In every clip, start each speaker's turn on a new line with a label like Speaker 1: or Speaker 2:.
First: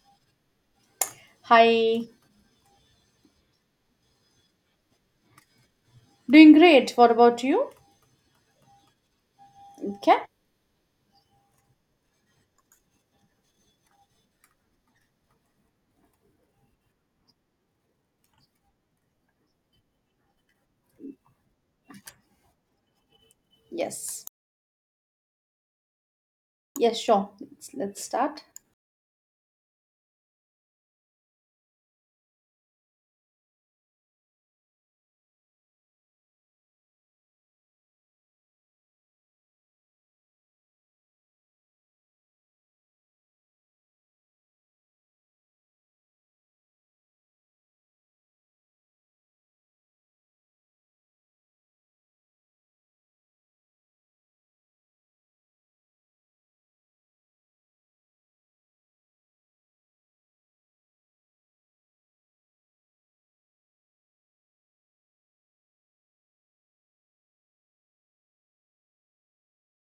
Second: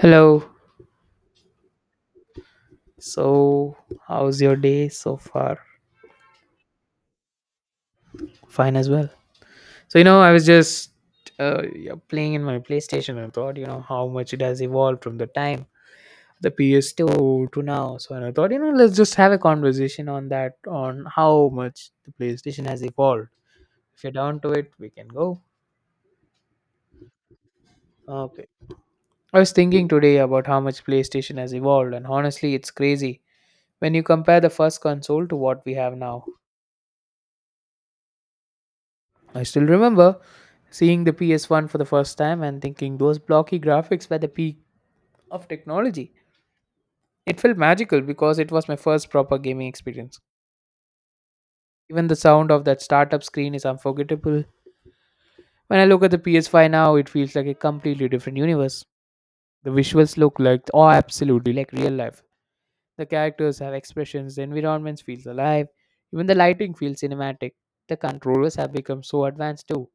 Speaker 1: Hello.
Speaker 2: Hi.
Speaker 1: So, how's your day so far?
Speaker 2: Doing great. What about you?
Speaker 1: Fine as well. So,
Speaker 2: Okay.
Speaker 1: I was just yeah, playing in my PlayStation and I thought, how much it has evolved from the time the PS2 to now. So, and I thought, let's just have a conversation on that, on how much the PlayStation has evolved. If you're
Speaker 2: Yes.
Speaker 1: down to it, we can go.
Speaker 2: Yes, sure. Let's start.
Speaker 1: Okay. I was thinking today about how much PlayStation has evolved, and honestly, it's crazy when you compare the first console to what we have now. I still remember seeing the PS1 for the first time and thinking those blocky graphics were the peak of technology. It felt magical because it was my first proper gaming experience. Even the sound of that startup screen is unforgettable. When I look at the PS5 now, it feels like a completely different universe. The visuals look like, oh, absolutely like real life. The characters have expressions, the environments feels alive, even the lighting feels cinematic. The controllers have become so advanced too.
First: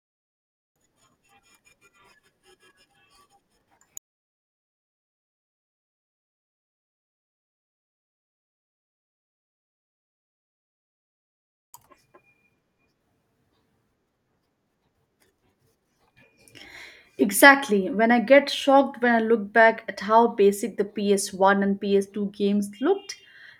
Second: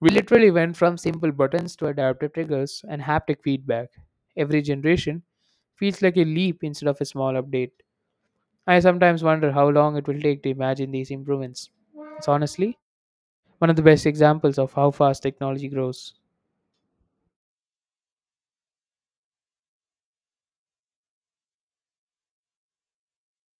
Speaker 1: We literally went from simple buttons to adaptive triggers and haptic feedback. Every generation feels like a leap instead of a small update. I sometimes wonder how long it will take to imagine these improvements. It's honestly one of the best examples of how fast technology grows.
Speaker 2: Exactly. When I get shocked when I look back at how basic the PS1 and PS2 games looked,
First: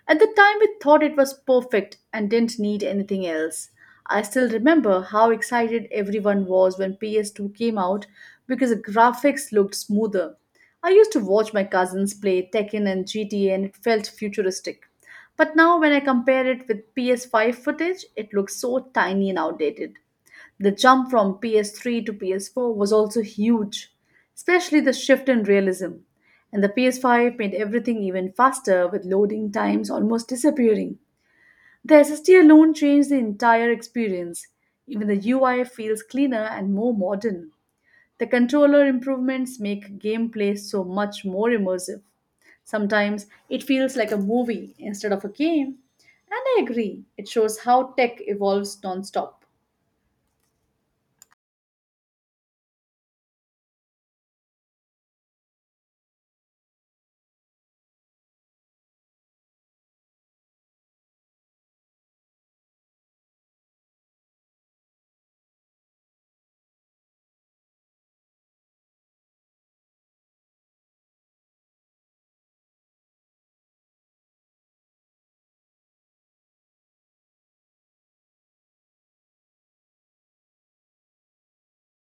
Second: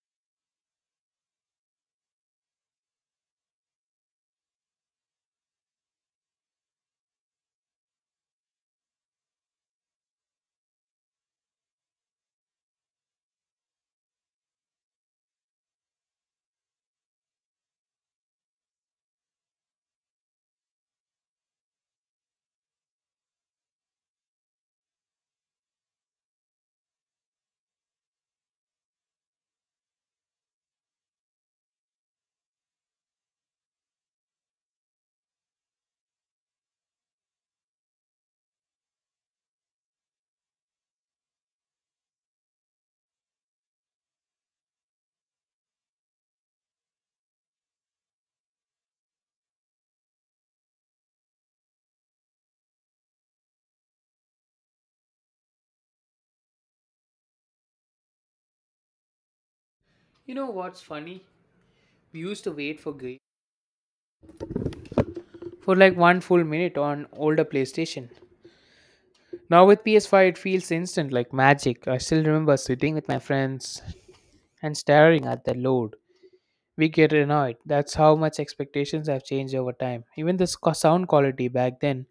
Speaker 2: at the time we thought it was perfect and didn't need anything else. I still remember how excited everyone was when PS2 came out because the graphics looked smoother. I used to watch my cousins play Tekken and GTA and it felt futuristic. But now when I compare it with PS5 footage, it looks so tiny and outdated. The jump from PS3 to PS4 was also huge, especially the shift in realism. And the PS5 made everything even faster with loading times almost disappearing. The SSD alone changed the entire experience. Even the UI feels cleaner and more modern. The controller improvements make gameplay so much more immersive. Sometimes it feels like a movie instead of a game. And I agree, it shows how tech evolves non stop.
Speaker 1: You know what's funny? We used to wait for games for like one full minute on older PlayStation. Now with PS5, it feels instant like magic. I still remember sitting with my friends and staring at the load. We get annoyed. That's how much expectations have changed over time. Even the sound quality back then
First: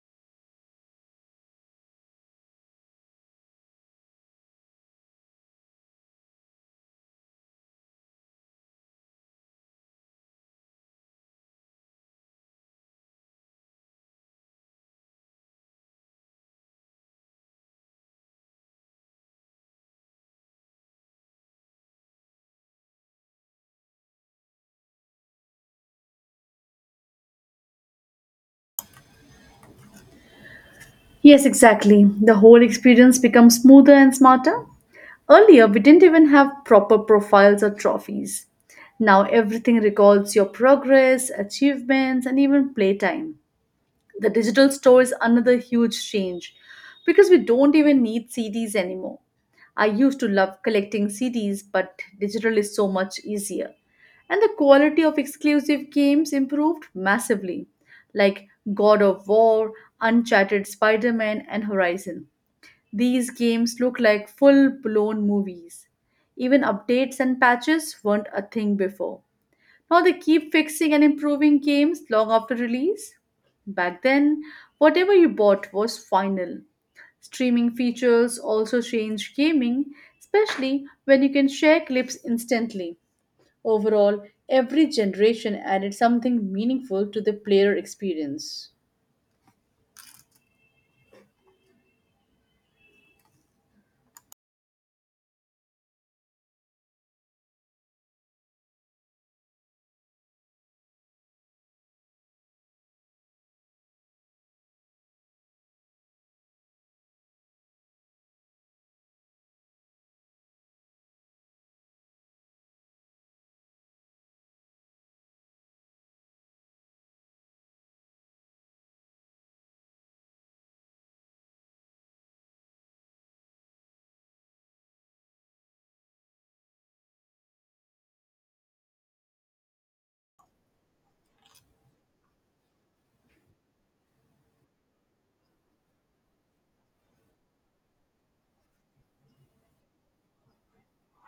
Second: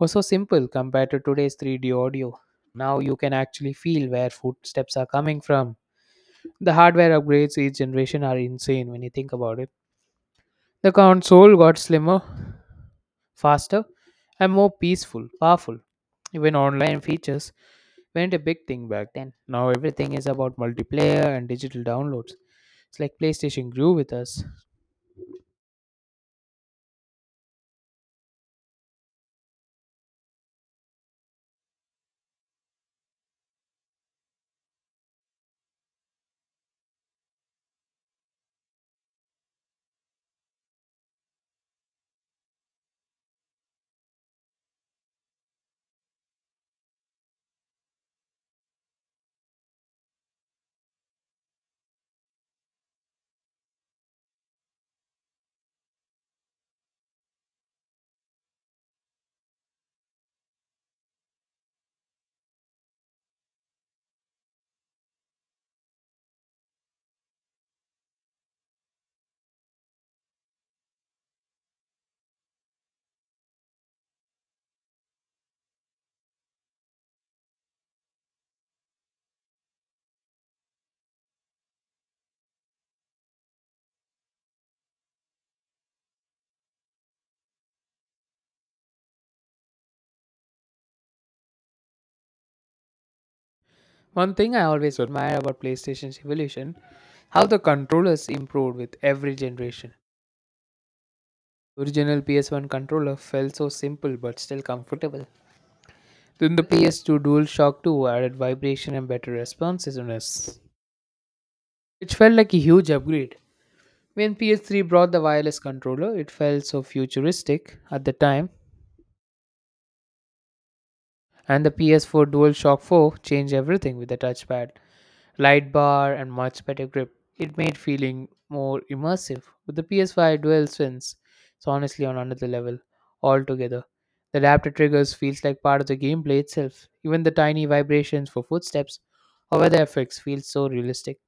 Speaker 1: was so simple compared to today's 3D audio. Now you can actually feel where footsteps are coming from. The hardware upgrades each generation are insane when you think about it. The console got slimmer, faster, and more peaceful, powerful. Even online features weren't a big thing back then. Now everything is about multiplayer and digital downloads. It's like PlayStation grew with us.
Speaker 2: Yes, exactly. The whole experience becomes smoother and smarter. Earlier, we didn't even have proper profiles or trophies. Now, everything records your progress, achievements, and even playtime. The digital store is another huge change because we don't even need CDs anymore. I used to love collecting CDs, but digital is so much easier. And the quality of exclusive games improved massively, like God of War, Uncharted Spider Man, and Horizon. These games look like full blown movies. Even updates and patches weren't a thing before. Now they keep fixing and improving games long after release. Back then, whatever you bought was final. Streaming features also change gaming, especially when you can share clips instantly. Overall, every generation added something meaningful to the player experience.
Speaker 1: One thing I always admire about PlayStation's evolution, how the controllers improved with every generation. Original PS1 controller felt so simple but still comfortable. Then the PS2 DualShock 2 added vibration and better responsiveness, which felt like a huge upgrade. When PS3 brought the wireless controller, it felt so futuristic at the time, and the PS4 DualShock 4 changed everything with the touchpad, light bar, and much better grip. It made feeling more immersive. With the PS5 DualSense, it's honestly on another level altogether. The adaptive triggers feels like part of the gameplay itself. Even the tiny vibrations for footsteps or weather effects feel so realistic.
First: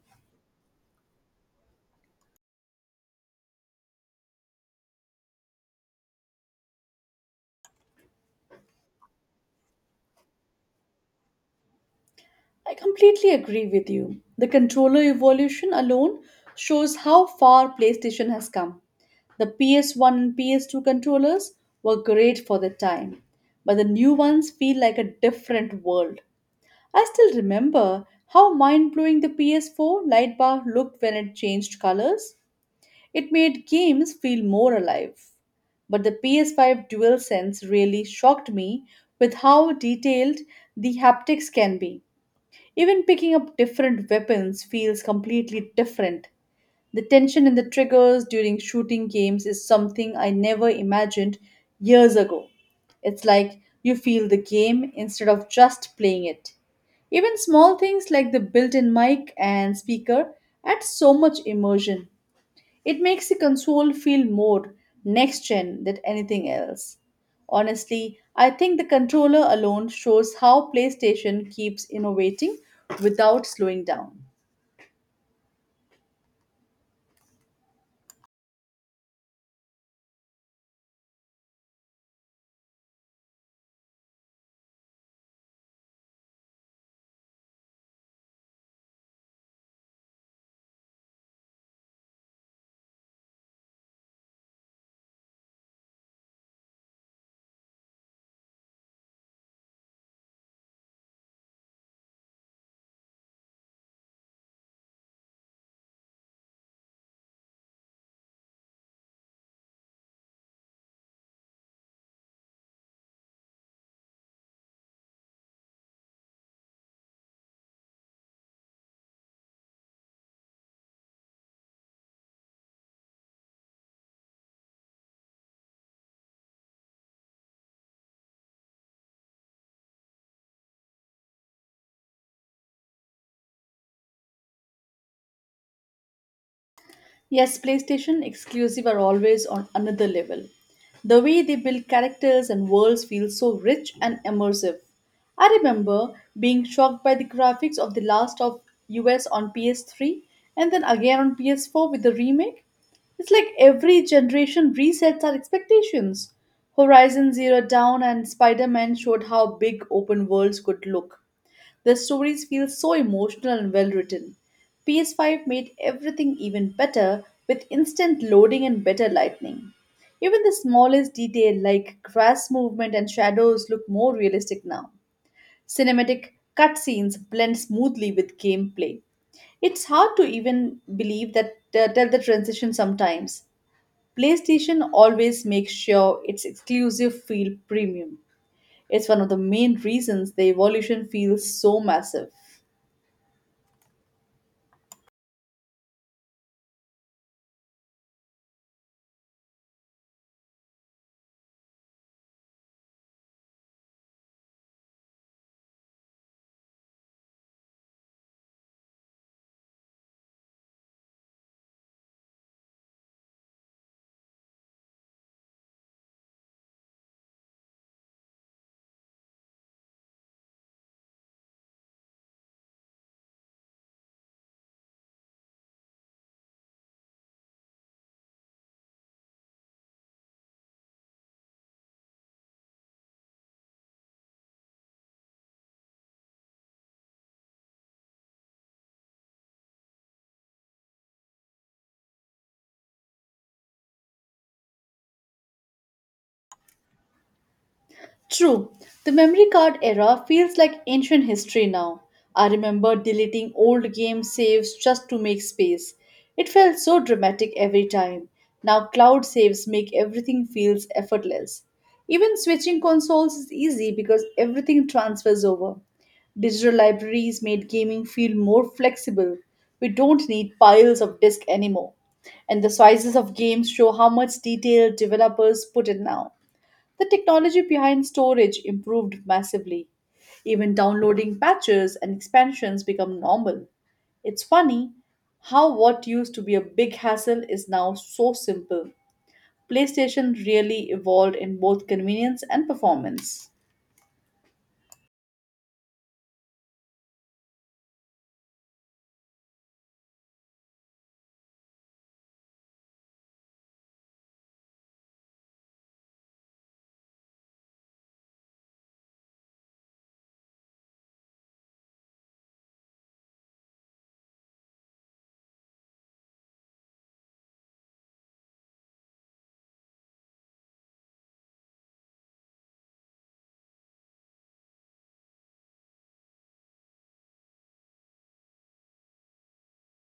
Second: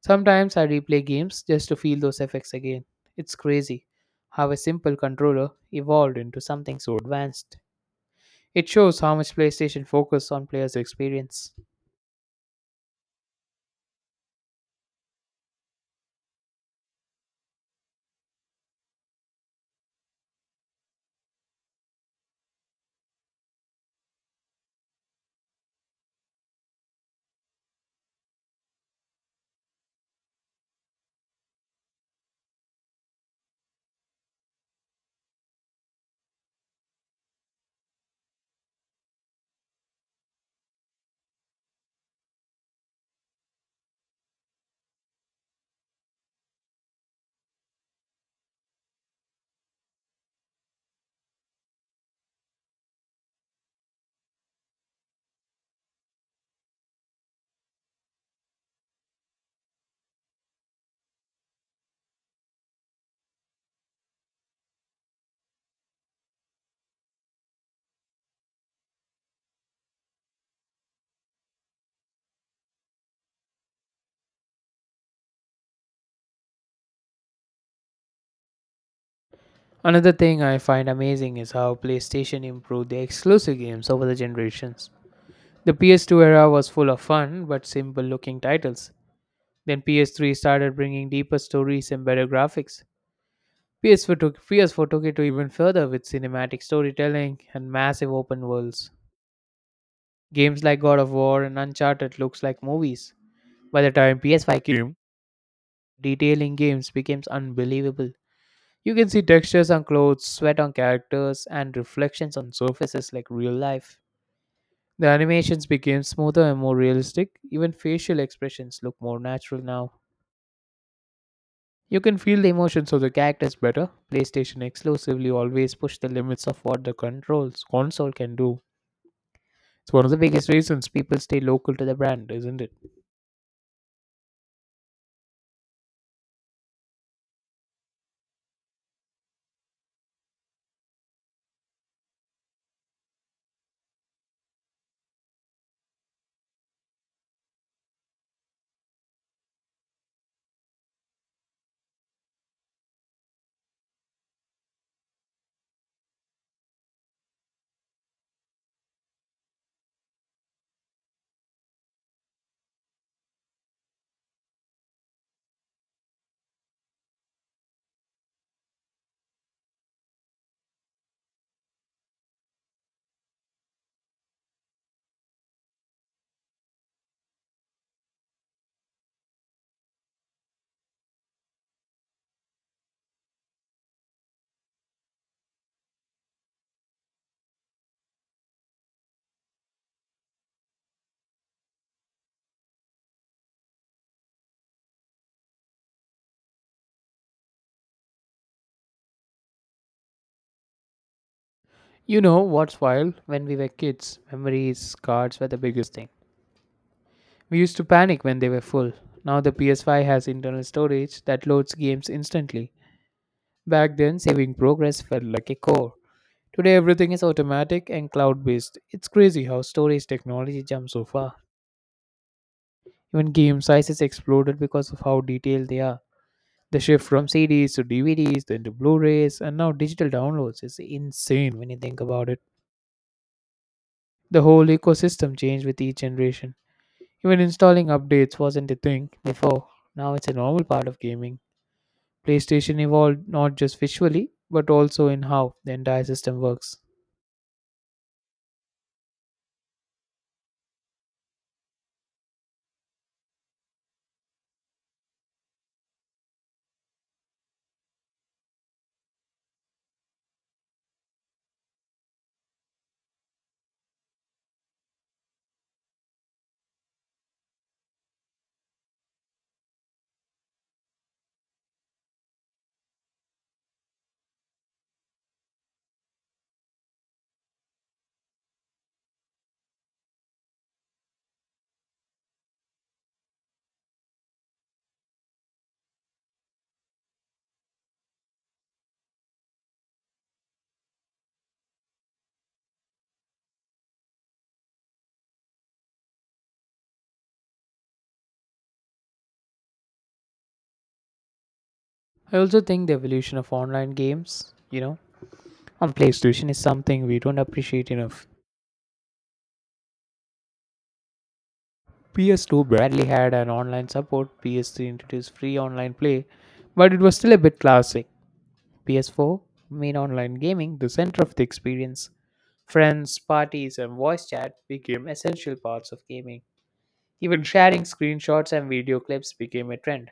Speaker 1: Sometimes I replay games just to feel those effects again. It's crazy how a simple controller evolved into something so advanced. It shows how much PlayStation focused on players' experience.
Speaker 2: I completely agree with you. The controller evolution alone shows how far PlayStation has come. The PS1 and PS2 controllers were great for their time, but the new ones feel like a different world. I still remember how mind blowing the PS4 light bar looked when it changed colors. It made games feel more alive. But the PS5 DualSense really shocked me with how detailed the haptics can be. Even picking up different weapons feels completely different. The tension in the triggers during shooting games is something I never imagined years ago. It's like you feel the game instead of just playing it. Even small things like the built in mic and speaker add so much immersion. It makes the console feel more next gen than anything else. Honestly, I think the controller alone shows how PlayStation keeps innovating without slowing down.
Speaker 1: Another thing I find amazing is how PlayStation improved their exclusive games over the generations. The PS2 era was full of fun but simple looking titles. Then PS3 started bringing deeper stories and better graphics. PS4 took it to even further with cinematic storytelling and massive open worlds. Games like God of War and Uncharted looks like movies. By the time PS5 came, detailing games becomes unbelievable. You can see textures on clothes, sweat on characters, and reflections on surfaces like real life. The animations became smoother and more realistic. Even facial expressions look more natural now. You can feel the emotions of the characters better. PlayStation exclusively always pushed the limits of what the controls console can do. It's one of the biggest reasons people stay local to the brand, isn't it?
Speaker 2: Yes, PlayStation exclusive are always on another level. The way they build characters and worlds feels so rich and immersive. I remember being shocked by the graphics of The Last of Us on PS3 and then again on PS4 with the remake. It's like every generation resets our expectations. Horizon Zero Dawn and Spider Man showed how big open worlds could look. The stories feel so emotional and well written. PS5 made everything even better with instant loading and better lighting. Even the smallest detail like grass movement and shadows look more realistic now. Cinematic cutscenes blend smoothly with gameplay. It's hard to even believe that tell the transition sometimes. PlayStation always makes sure its exclusive feel premium. It's one of the main reasons the evolution feels so massive.
Speaker 1: You know what's wild? When we were kids, memories, cards were the biggest thing. We used to panic when they were full. Now the PS5 has internal storage that loads games instantly. Back then, saving progress felt like a chore. Today, everything is automatic and cloud based. It's crazy how storage technology jumped so far. Even game sizes exploded because of how detailed they are. The shift from CDs to DVDs, then to Blu rays, and now digital downloads is insane when you think about it. The whole ecosystem changed with each generation. Even installing updates wasn't a thing before, now it's a normal part of gaming. PlayStation evolved not just visually, but also in how the entire system works.
Speaker 2: True, the memory card era feels like ancient history now. I remember deleting old game saves just to make space. It felt so dramatic every time. Now cloud saves make everything feels effortless. Even switching consoles is easy because everything transfers over. Digital libraries made gaming feel more flexible. We don't need piles of disks anymore. And the sizes of games show how much detail developers put in now. The technology behind storage improved massively. Even downloading patches and expansions become normal. It's funny how what used to be a big hassle is now so simple. PlayStation really evolved in both convenience and performance.
Speaker 1: I also think the evolution of online games, on PlayStation is something we don't appreciate enough. PS2 barely had an online support, PS3 introduced free online play, but it was still a bit classic. PS4 made online gaming the center of the experience. Friends, parties, and voice chat became essential parts of gaming. Even sharing screenshots and video clips became a trend.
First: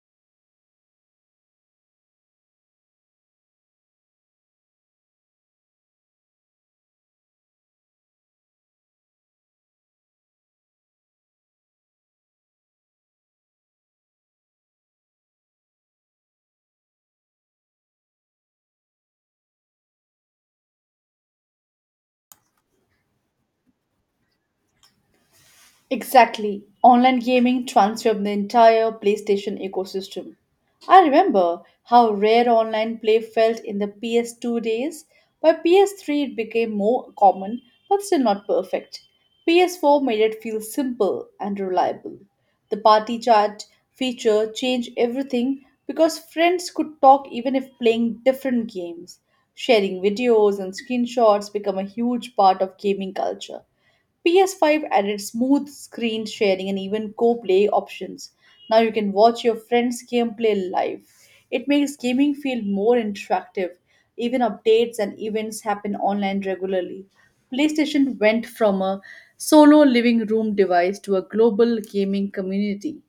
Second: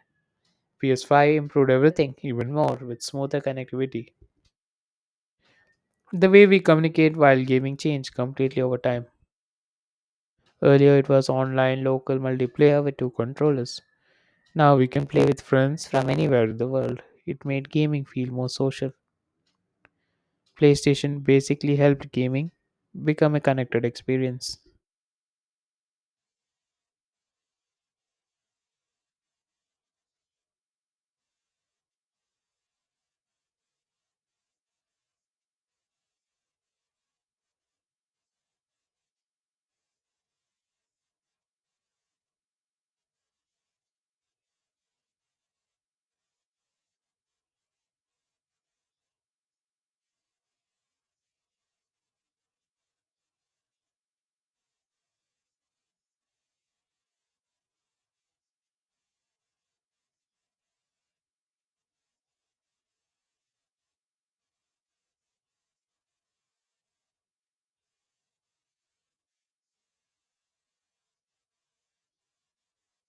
Speaker 1: PS5 improved everything even more with smoother connectivity. The way we communicate while gaming changed completely over time. Earlier, it was online local multiplayer with two controllers. Now we can play with friends from anywhere in the world. It made gaming feel more social. PlayStation basically helped gaming become a connected experience.
Speaker 2: Exactly. Online gaming transformed the entire PlayStation ecosystem. I remember how rare online play felt in the PS2 days. By PS3, it became more common but still not perfect. PS4 made it feel simple and reliable. The party chat feature changed everything because friends could talk even if playing different games. Sharing videos and screenshots become a huge part of gaming culture. PS5 added smooth screen sharing and even co play options. Now you can watch your friends' gameplay live. It makes gaming feel more interactive. Even updates and events happen online regularly. PlayStation went from a solo living room device to a global gaming community.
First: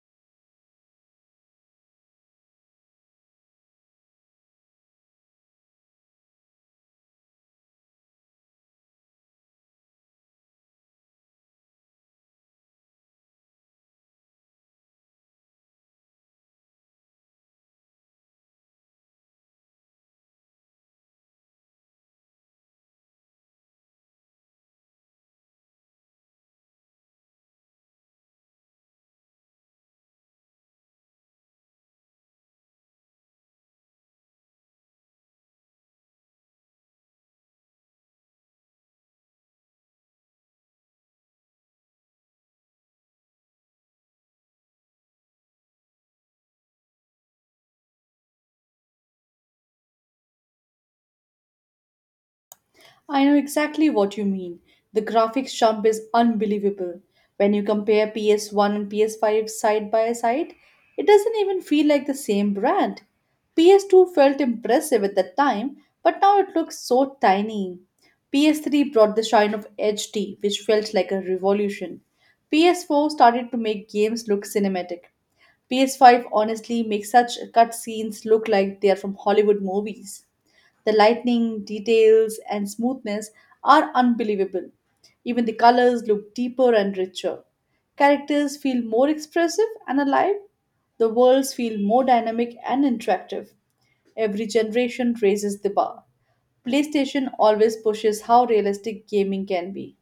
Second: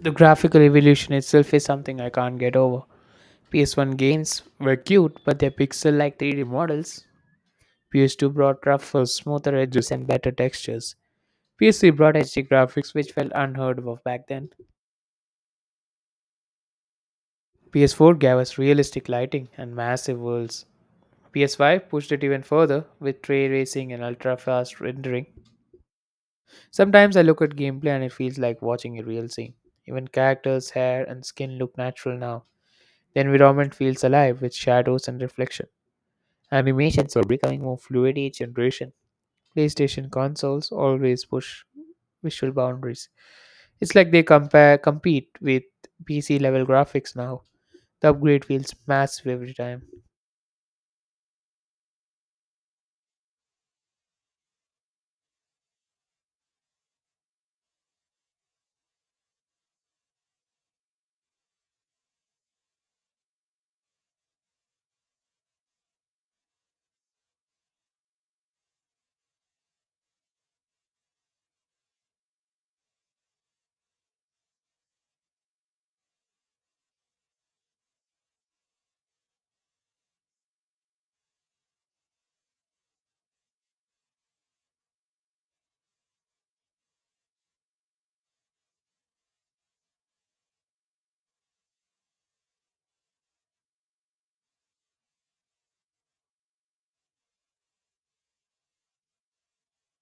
Speaker 1: The graphical evolution itself is something I can't get over. PS1 games were cute, but their pixel like 3D models. PS2 brought rougher, smoother edges and better textures. PS3 brought HD graphics which felt unheard of back then. PS4 gave us realistic lighting and massive worlds. PS5 pushed it even further with ray tracing and ultra fast rendering. Sometimes I look at gameplay and it feels like watching a real scene. Even characters' hair and skin look natural now. The environment feels alive with shadows and reflection. Animations are becoming more fluid each generation. PlayStation consoles always push visual boundaries. It's like they compare compete with PC level graphics now. The upgrade feels massive every time.
Speaker 2: I know exactly what you mean. The graphics jump is unbelievable. When you compare PS1 and PS5 side by side, it doesn't even feel like the same brand. PS2 felt impressive at that time, but now it looks so tiny. PS3 brought the shine of HD, which felt like a revolution. PS4 started to make games look cinematic. PS5 honestly makes such cutscenes look like they are from Hollywood movies. The lightning, details, and smoothness are unbelievable. Even the colors look deeper and richer. Characters feel more expressive and alive. The worlds feel more dynamic and interactive. Every generation raises the bar. PlayStation always pushes how realistic gaming can be.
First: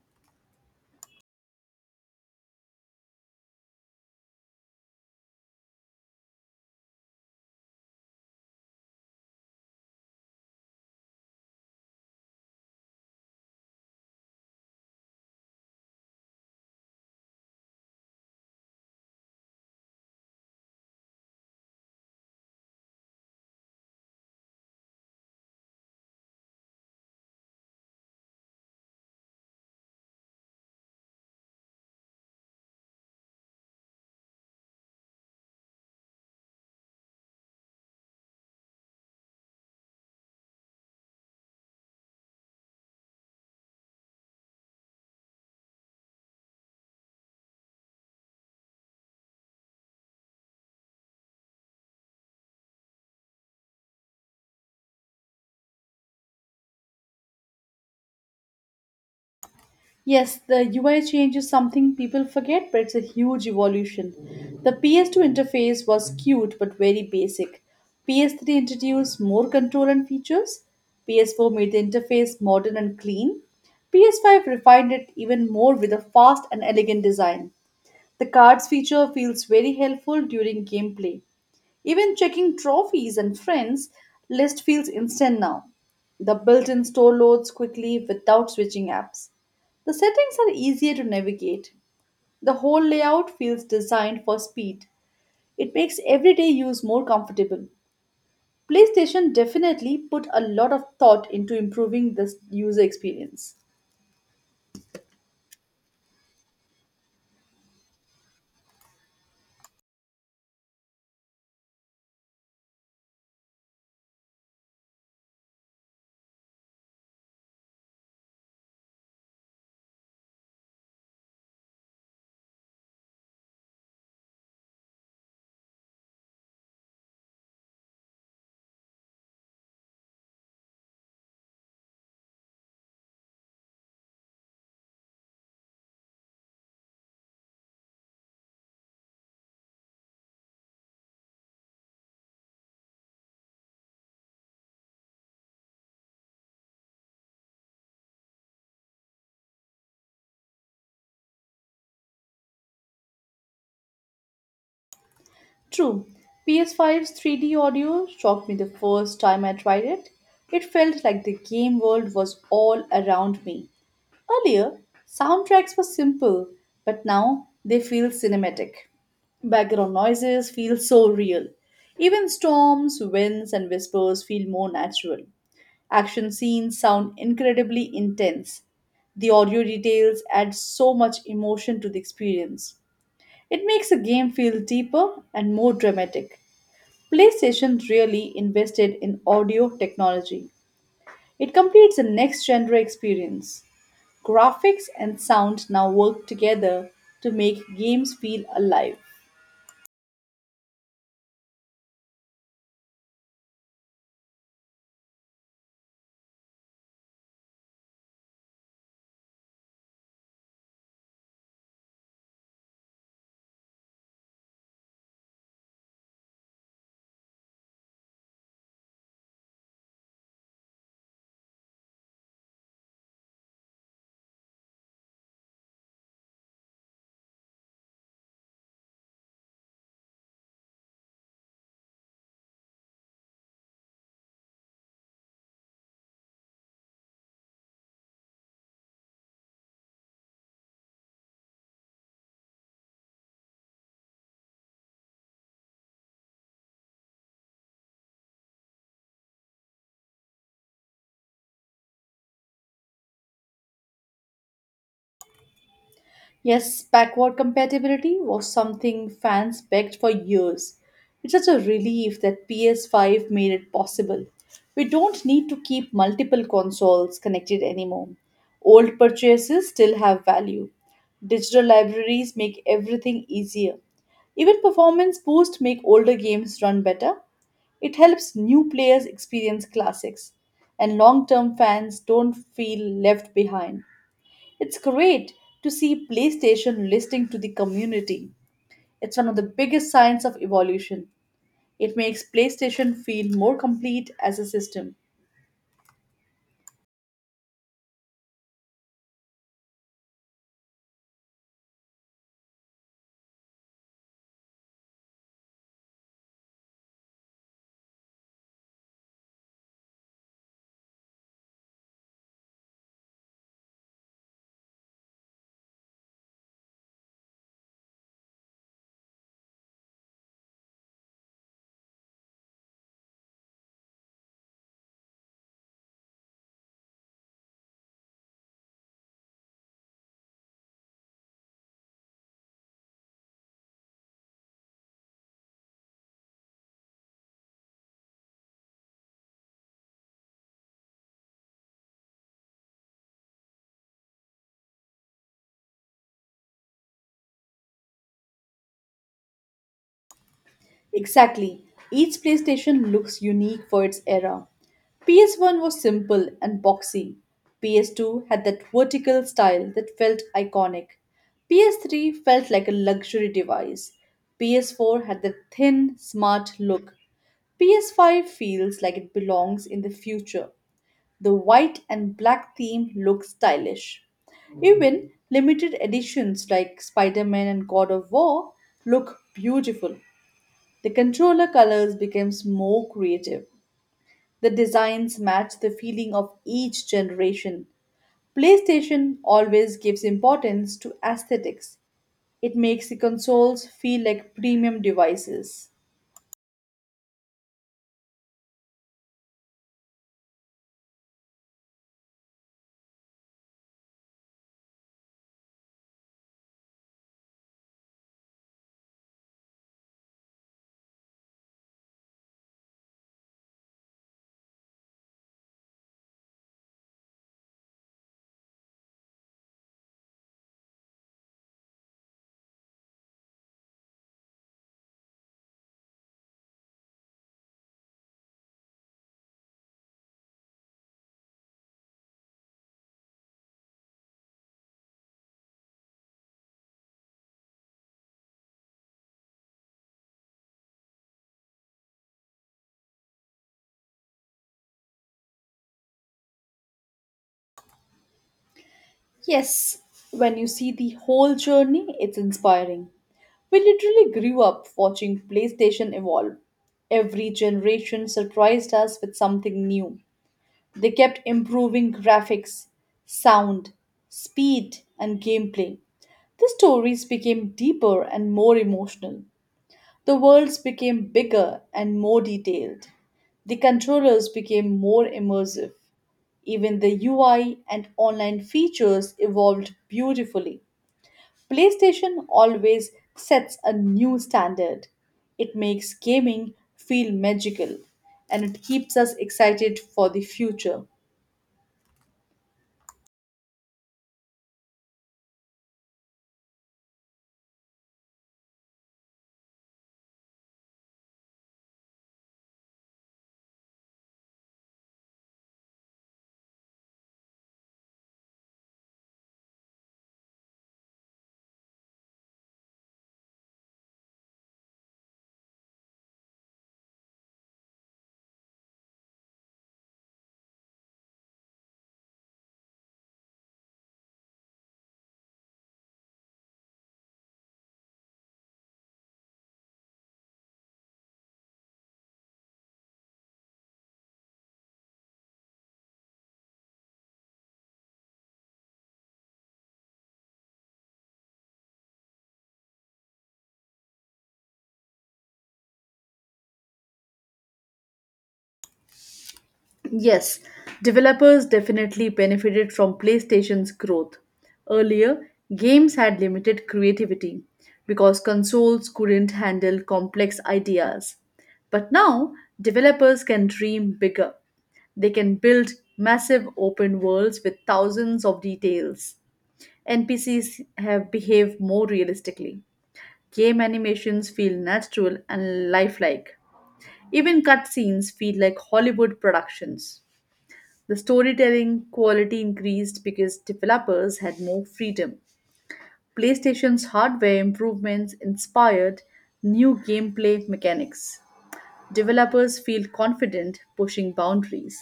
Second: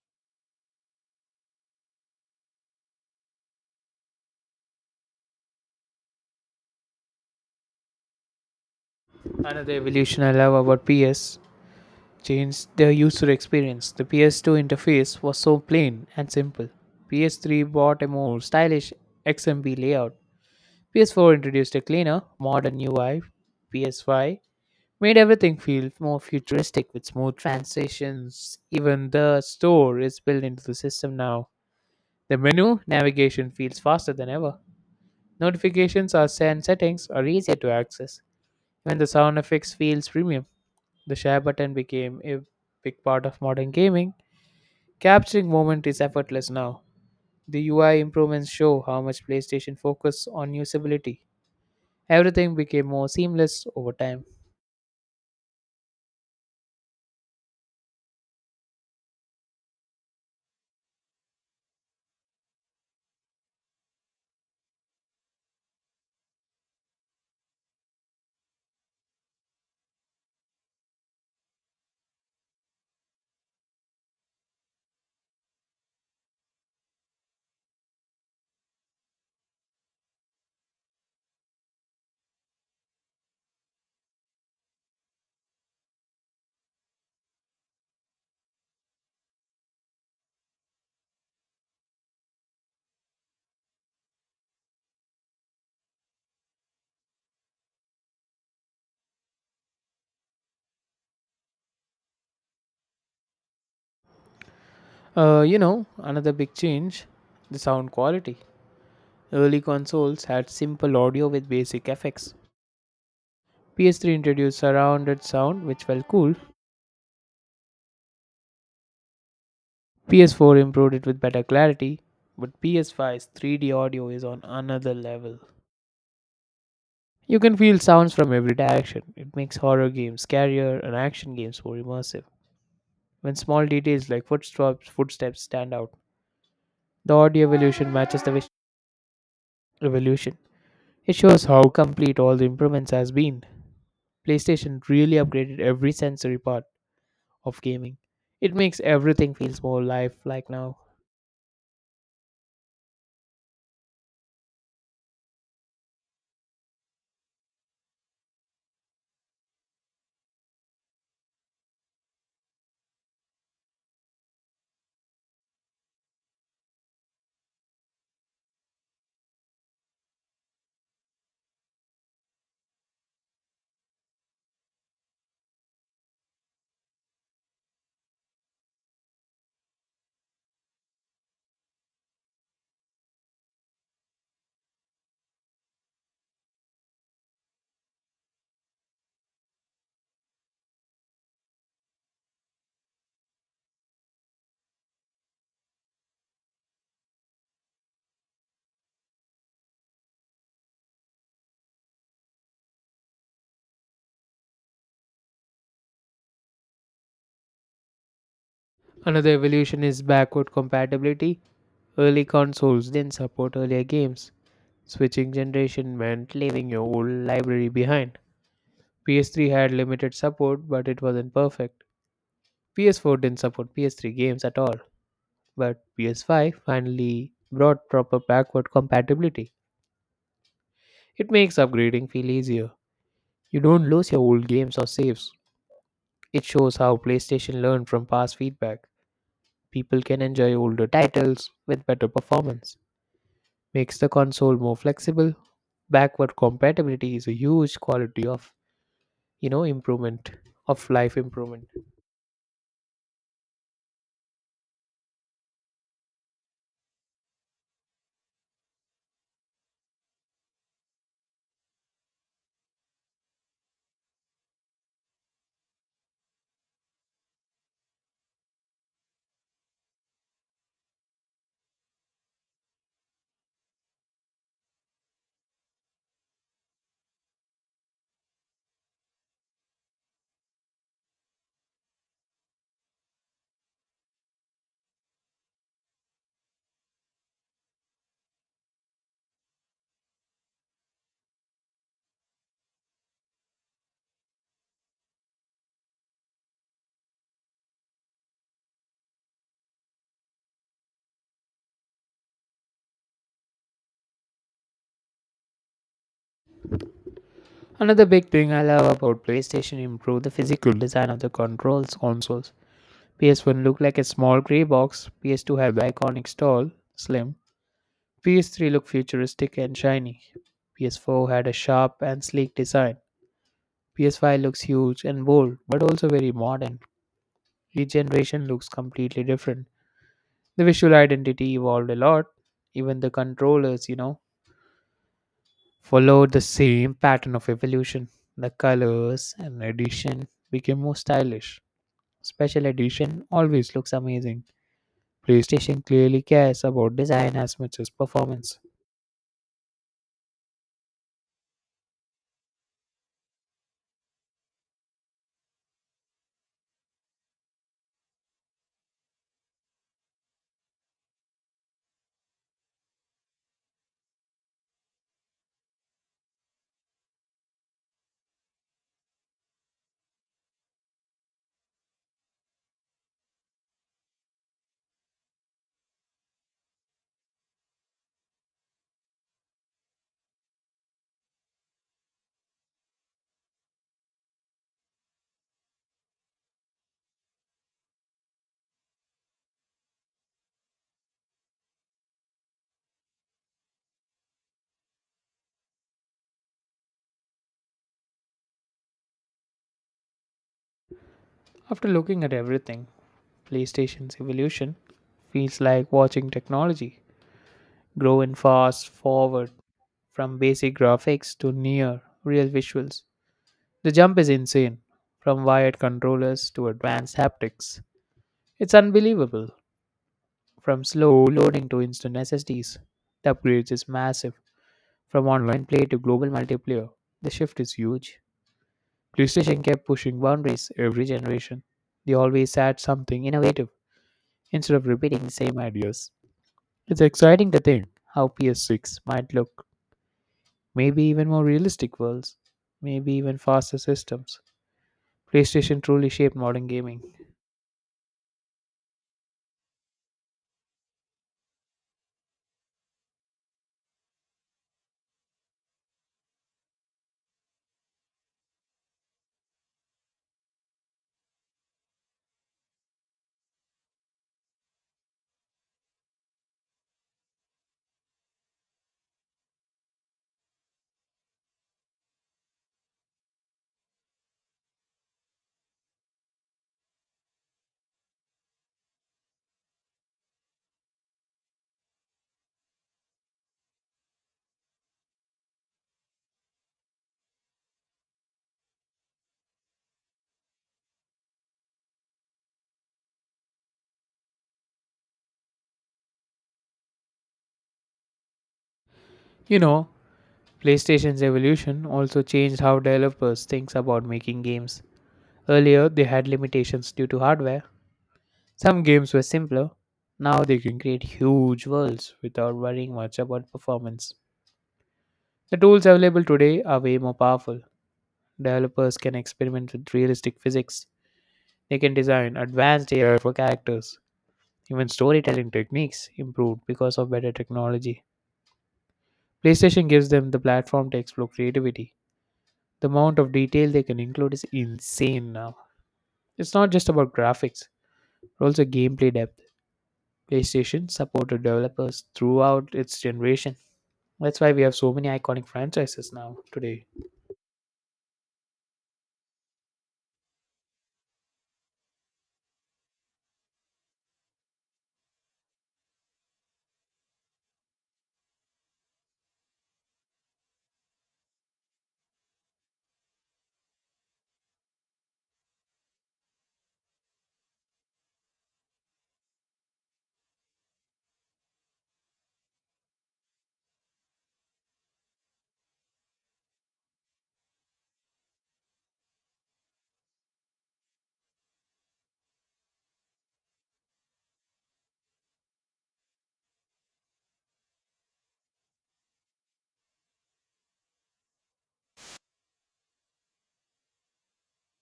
Speaker 1: Another evolution I love about PS changed the user experience. The PS2 interface was so plain and simple. PS3 brought a more stylish XMP layout. PS4 introduced a cleaner, modern UI. PS5 made everything feel more futuristic with smooth transitions. Even the store is built into the system now. The menu navigation feels faster than ever. Notifications are sent settings are easier to access. When the sound effects feels premium, the share button became a big part of modern gaming. Capturing moment is effortless now. The UI improvements show how much PlayStation focused on usability. Everything became more seamless over time.
Speaker 2: Yes, the UI change is something people forget, but it's a huge evolution. The PS2 interface was cute but very basic. PS3 introduced more control and features. PS4 made the interface modern and clean. PS5 refined it even more with a fast and elegant design. The cards feature feels very helpful during gameplay. Even checking trophies and friends list feels instant now. The built-in store loads quickly without switching apps. The settings are easier to navigate. The whole layout feels designed for speed. It makes everyday use more comfortable. PlayStation definitely put a lot of thought into improving this user experience.
Speaker 1: Another big change, the sound quality. Early consoles had simple audio with basic effects. PS3 introduced surrounded sound, which felt cool. PS4 improved it with better clarity, but PS5's 3D audio is on another level. You can feel sounds from every direction. It makes horror games scarier and action games more immersive. When small details like footsteps stand out, the audio evolution matches the evolution. It shows how complete all the improvements has been. PlayStation really upgraded every sensory part of gaming. It makes everything feels more lifelike now.
Speaker 2: True, ps Five's 3D audio shocked me the first time I tried it. It felt like the game world was all around me. Earlier, soundtracks were simple, but now they feel cinematic. Background noises feel so real. Even storms, winds, and whispers feel more natural. Action scenes sound incredibly intense. The audio details add so much emotion to the experience. It makes a game feel deeper and more dramatic. PlayStation really invested in audio technology. It completes the next genre experience. Graphics and sound now work together to make games feel alive.
Speaker 1: Another evolution is backward compatibility. Early consoles didn't support earlier games. Switching generation meant leaving your old library behind. PS3 had limited support, but it wasn't perfect. PS4 didn't support PS3 games at all, but PS5 finally brought proper backward compatibility. It makes upgrading feel easier. You don't lose your old games or saves. It shows how PlayStation learned from past feedback. People can enjoy older titles with better performance. Makes the console more flexible. Backward compatibility is a huge quality of, improvement of life improvement.
Speaker 2: Yes, backward compatibility was something fans begged for years. It's such a relief that PS5 made it possible. We don't need to keep multiple consoles connected anymore. Old purchases still have value. Digital libraries make everything easier. Even performance boosts make older games run better. It helps new players experience classics, and long term fans don't feel left behind. It's great to see PlayStation listening to the community. It's one of the biggest signs of evolution. It makes PlayStation feel more complete as a system.
Speaker 1: Another big thing I love about PlayStation improved the physical design of the controls consoles. PS1 looked like a small grey box, PS2 had the iconic tall, slim, PS3 looked futuristic and shiny, PS4 had a sharp and sleek design, PS5 looks huge and bold but also very modern. Each generation looks completely different. The visual identity evolved a lot, even the controllers, followed the same pattern of evolution. The colors and addition became more stylish. Special edition always looks amazing. PlayStation clearly cares about design as much as performance.
Speaker 2: Exactly. Each PlayStation looks unique for its era. PS1 was simple and boxy. PS2 had that vertical style that felt iconic. PS3 felt like a luxury device. PS4 had that thin, smart look. PS5 feels like it belongs in the future. The white and black theme looks stylish. Even limited editions like Spider Man and God of War look beautiful. The controller colors became more creative. The designs match the feeling of each generation. PlayStation always gives importance to aesthetics. It makes the consoles feel like premium devices.
Speaker 1: After looking at everything, PlayStation's evolution feels like watching technology grow in fast forward, from basic graphics to near real visuals. The jump is insane from wired controllers to advanced haptics. It's unbelievable from slow loading to instant SSDs. The upgrades is massive from online play to global multiplayer. The shift is huge. PlayStation kept pushing boundaries every generation. They always had something innovative instead of repeating the same ideas. It's exciting to think how PS6 might look. Maybe even more realistic worlds, maybe even faster systems. PlayStation truly shaped modern gaming.
Speaker 2: Yes, when you see the whole journey, it's inspiring. We literally grew up watching PlayStation evolve. Every generation surprised us with something new. They kept improving graphics, sound, speed, and gameplay. The stories became deeper and more emotional. The worlds became bigger and more detailed. The controllers became more immersive. Even the UI and online features evolved beautifully. PlayStation always sets a new standard. It makes gaming feel magical and it keeps us excited for the future.
Speaker 1: You know, PlayStation's evolution also changed how developers think about making games. Earlier, they had limitations due to hardware. Some games were simpler. Now they can create huge worlds without worrying much about performance. The tools available today are way more powerful. Developers can experiment with realistic physics. They can design advanced AI for characters. Even storytelling techniques improved because of better technology. PlayStation gives them the platform to explore creativity. The amount of detail they can include is insane now. It's not just about graphics, but also gameplay depth. PlayStation supported developers throughout its generation. That's why we have so many iconic franchises now today.
Speaker 2: Yes, developers definitely benefited from PlayStation's growth. Earlier, games had limited creativity because consoles couldn't handle complex ideas. But now, developers can dream bigger. They can build massive open worlds with thousands of details. NPCs have behaved more realistically. Game animations feel natural and lifelike. Even cutscenes feel like Hollywood productions. The storytelling quality increased because developers had more freedom. PlayStation's hardware improvements inspired new gameplay mechanics. Developers feel confident pushing boundaries.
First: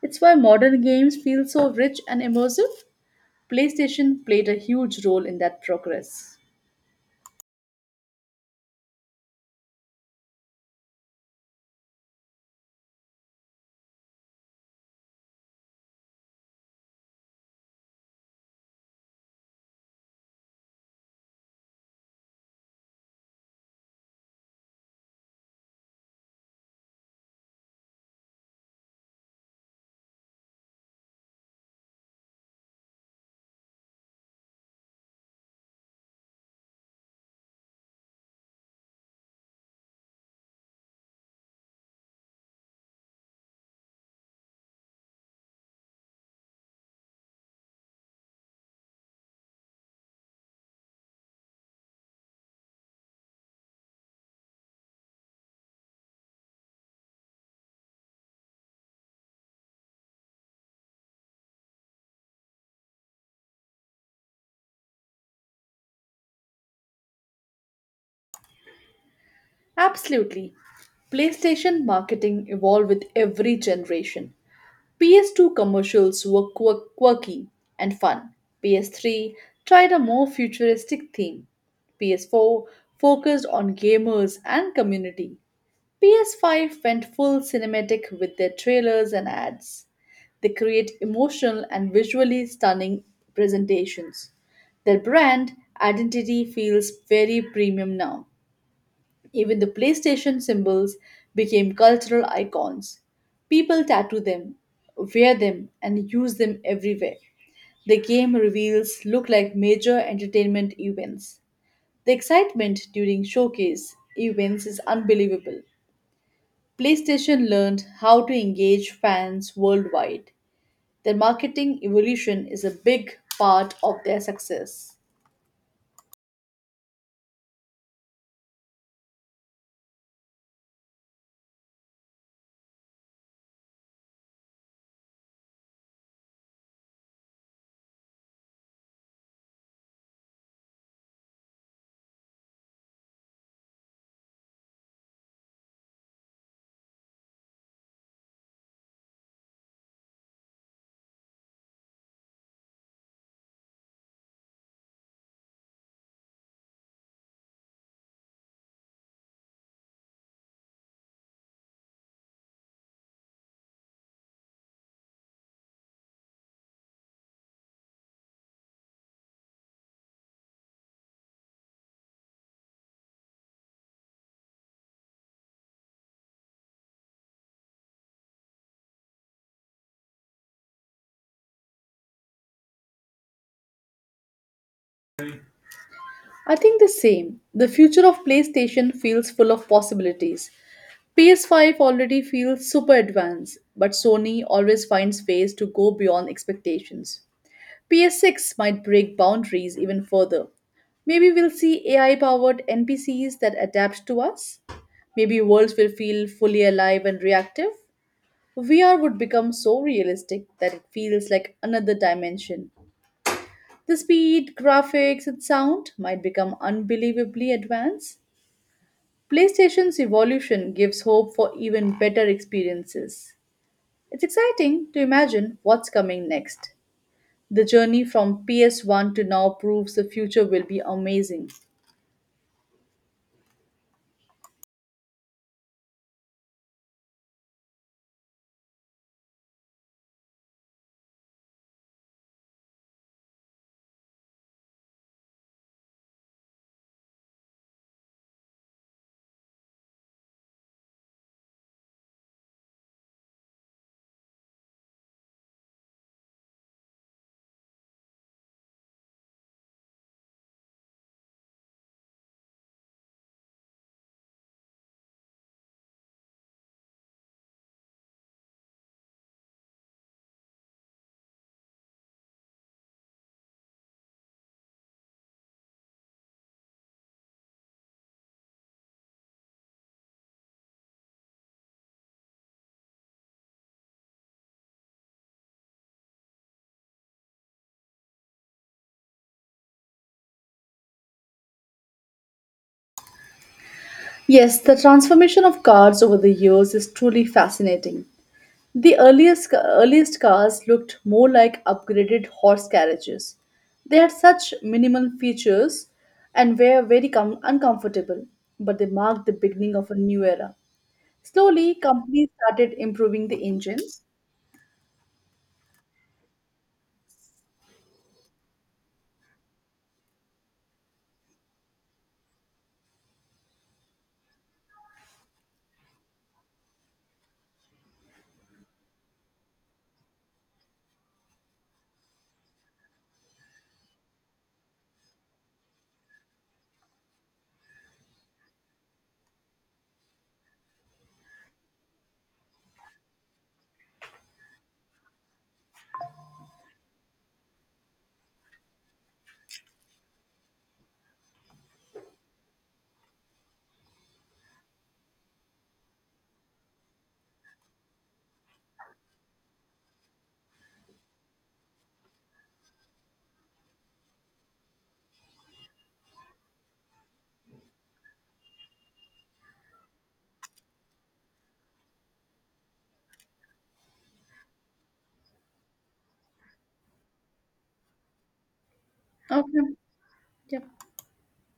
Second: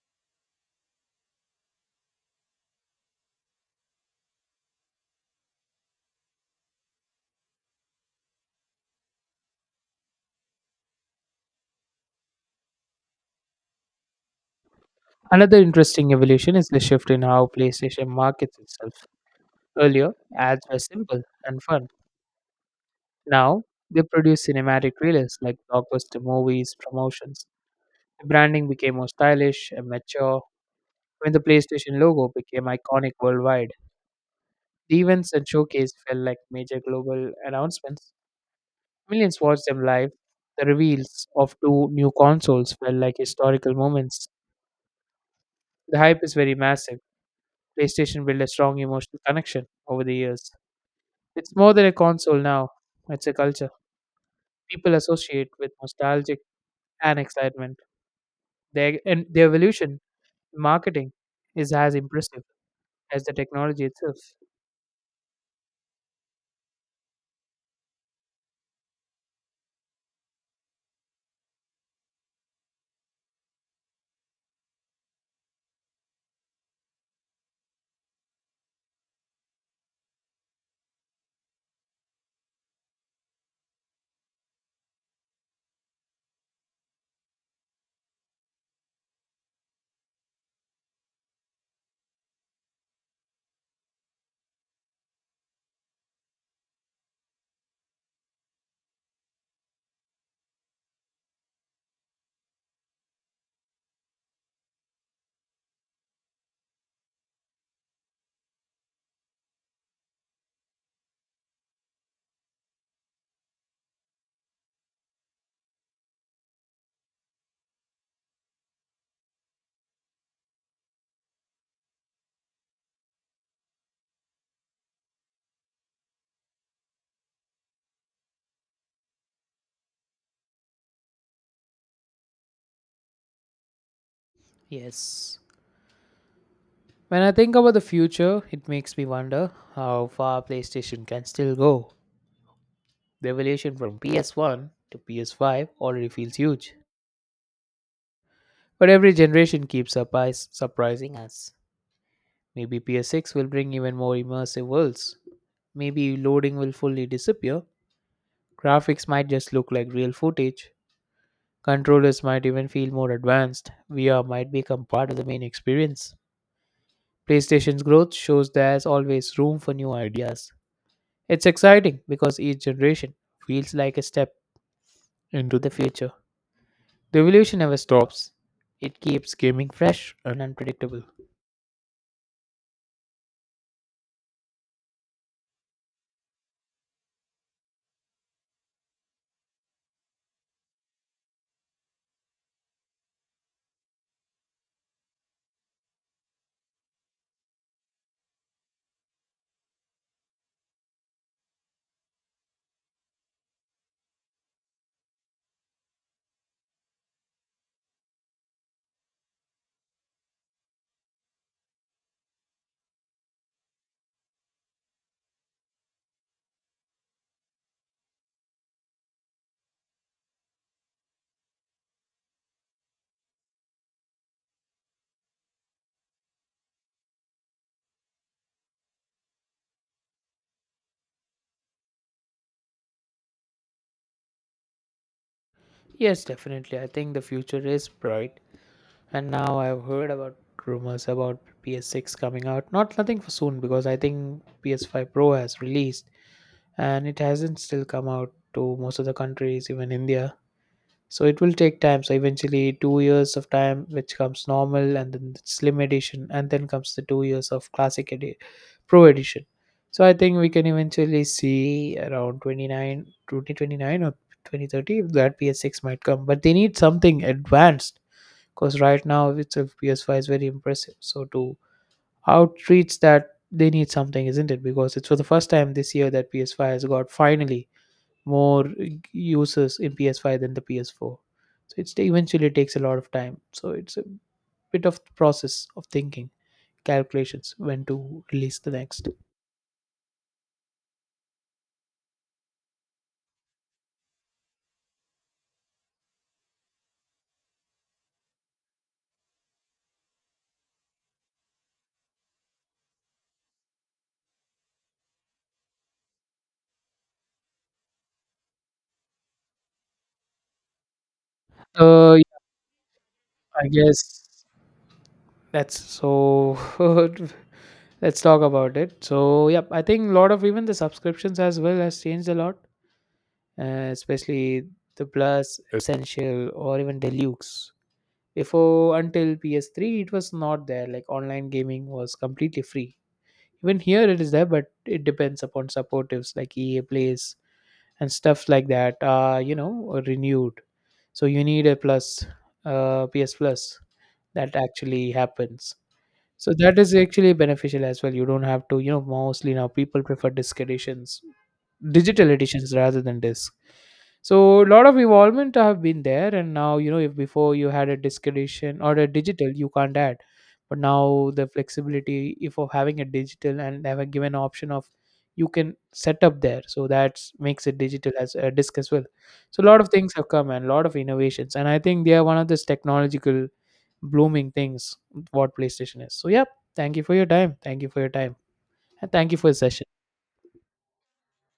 Speaker 2: It's why modern games feel so rich and immersive. PlayStation played a huge role in that progress.
Speaker 1: Another interesting evolution is the shift in how PlayStation markets itself. Earlier, ads were simple and fun. Now, they produce cinematic trailers like blockbuster movies, promotions. The branding became more stylish and mature when the PlayStation logo became iconic worldwide. The events and showcase felt like major global announcements. Millions watched them live. The reveals of two new consoles felt like historical moments. The hype is very massive. PlayStation built a strong emotional connection over the years. It's more than a console now. It's a culture people associate with nostalgic and excitement. The evolution in marketing is as impressive as the technology itself.
Speaker 2: Absolutely. PlayStation marketing evolved with every generation. PS2 commercials were quirky and fun. PS3 tried a more futuristic theme. PS4 focused on gamers and community. PS5 went full cinematic with their trailers and ads. They create emotional and visually stunning presentations. Their brand identity feels very premium now. Even the PlayStation symbols became cultural icons. People tattoo them, wear them, and use them everywhere. The game reveals look like major entertainment events. The excitement during showcase events is unbelievable. PlayStation learned how to engage fans worldwide. Their marketing evolution is a big part of their success.
Speaker 1: Yes. When I think about the future, it makes me wonder how far PlayStation can still go. The evolution from PS1 to PS5 already feels huge. But every generation keeps surprising us. Maybe PS6 will bring even more immersive worlds. Maybe loading will fully disappear. Graphics might just look like real footage. Controllers might even feel more advanced. VR might become part of the main experience. PlayStation's growth shows there's always room for new ideas. It's exciting because each generation feels like a step into the future. The evolution never stops. It keeps gaming fresh and unpredictable.
Speaker 2: I think the same. The future of PlayStation feels full of possibilities. PS5 already feels super advanced, but Sony always finds ways to go beyond expectations. PS6 might break boundaries even further. Maybe we'll see AI powered NPCs that adapt to us. Maybe worlds will feel fully alive and reactive. VR would become so realistic that it feels like another dimension. The speed, graphics, and sound might become unbelievably advanced. PlayStation's evolution gives hope for even better experiences. It's exciting to imagine what's coming next. The journey from PS1 to now proves the future will be amazing.
Speaker 1: Yes, definitely. I think the future is bright. And now I've heard about rumors about PS6 coming out. Not nothing for soon because I think PS5 Pro has released, and it hasn't still come out to most of the countries, even India. So it will take time. So eventually, 2 years of time, which comes normal, and then the slim edition, and then comes the 2 years of pro edition. So I think we can eventually see around 29, 2029 or 2030 if that PS6 might come. But they need something advanced because right now itself PS5 is very impressive. So to outreach that, they need something, isn't it? Because it's for the first time this year that PS5 has got finally more users in PS5 than the PS4. So it's eventually takes a lot of time. So it's a bit of process of thinking, calculations when to release the next.
Speaker 2: Yes, the transformation of cars over the years is truly fascinating. The earliest cars looked more like upgraded horse carriages. They had such minimal features and were uncomfortable, but they marked the beginning of a new era. Slowly, companies
Speaker 1: Yeah,
Speaker 2: started improving the
Speaker 1: I
Speaker 2: engines.
Speaker 1: guess that's so. Let's talk about it. So yeah, I think a lot of even the subscriptions as well has changed a lot, especially the Plus, Essential, or even Deluxe. Before until PS3, it was not there. Like online gaming was completely free, even here it is there, but it depends upon supportives like ea plays and stuff like that, renewed. So you need a plus, ps plus, that actually happens. So that is actually beneficial as well. You don't have to, mostly now people prefer disc editions, digital editions rather than disc. So a lot of evolvement have been there, and now if before you had a discretion or a digital, you can't add, but now the flexibility if of having a digital and have a given option of you can set up there, so that makes it digital as a disk as well. So a lot of things have come and a lot of innovations, and I think they are one of those technological blooming things what PlayStation is. So yeah, thank you for your time, thank you for your time, and thank you for the
Speaker 2: Okay.
Speaker 1: session.
Speaker 2: Yep.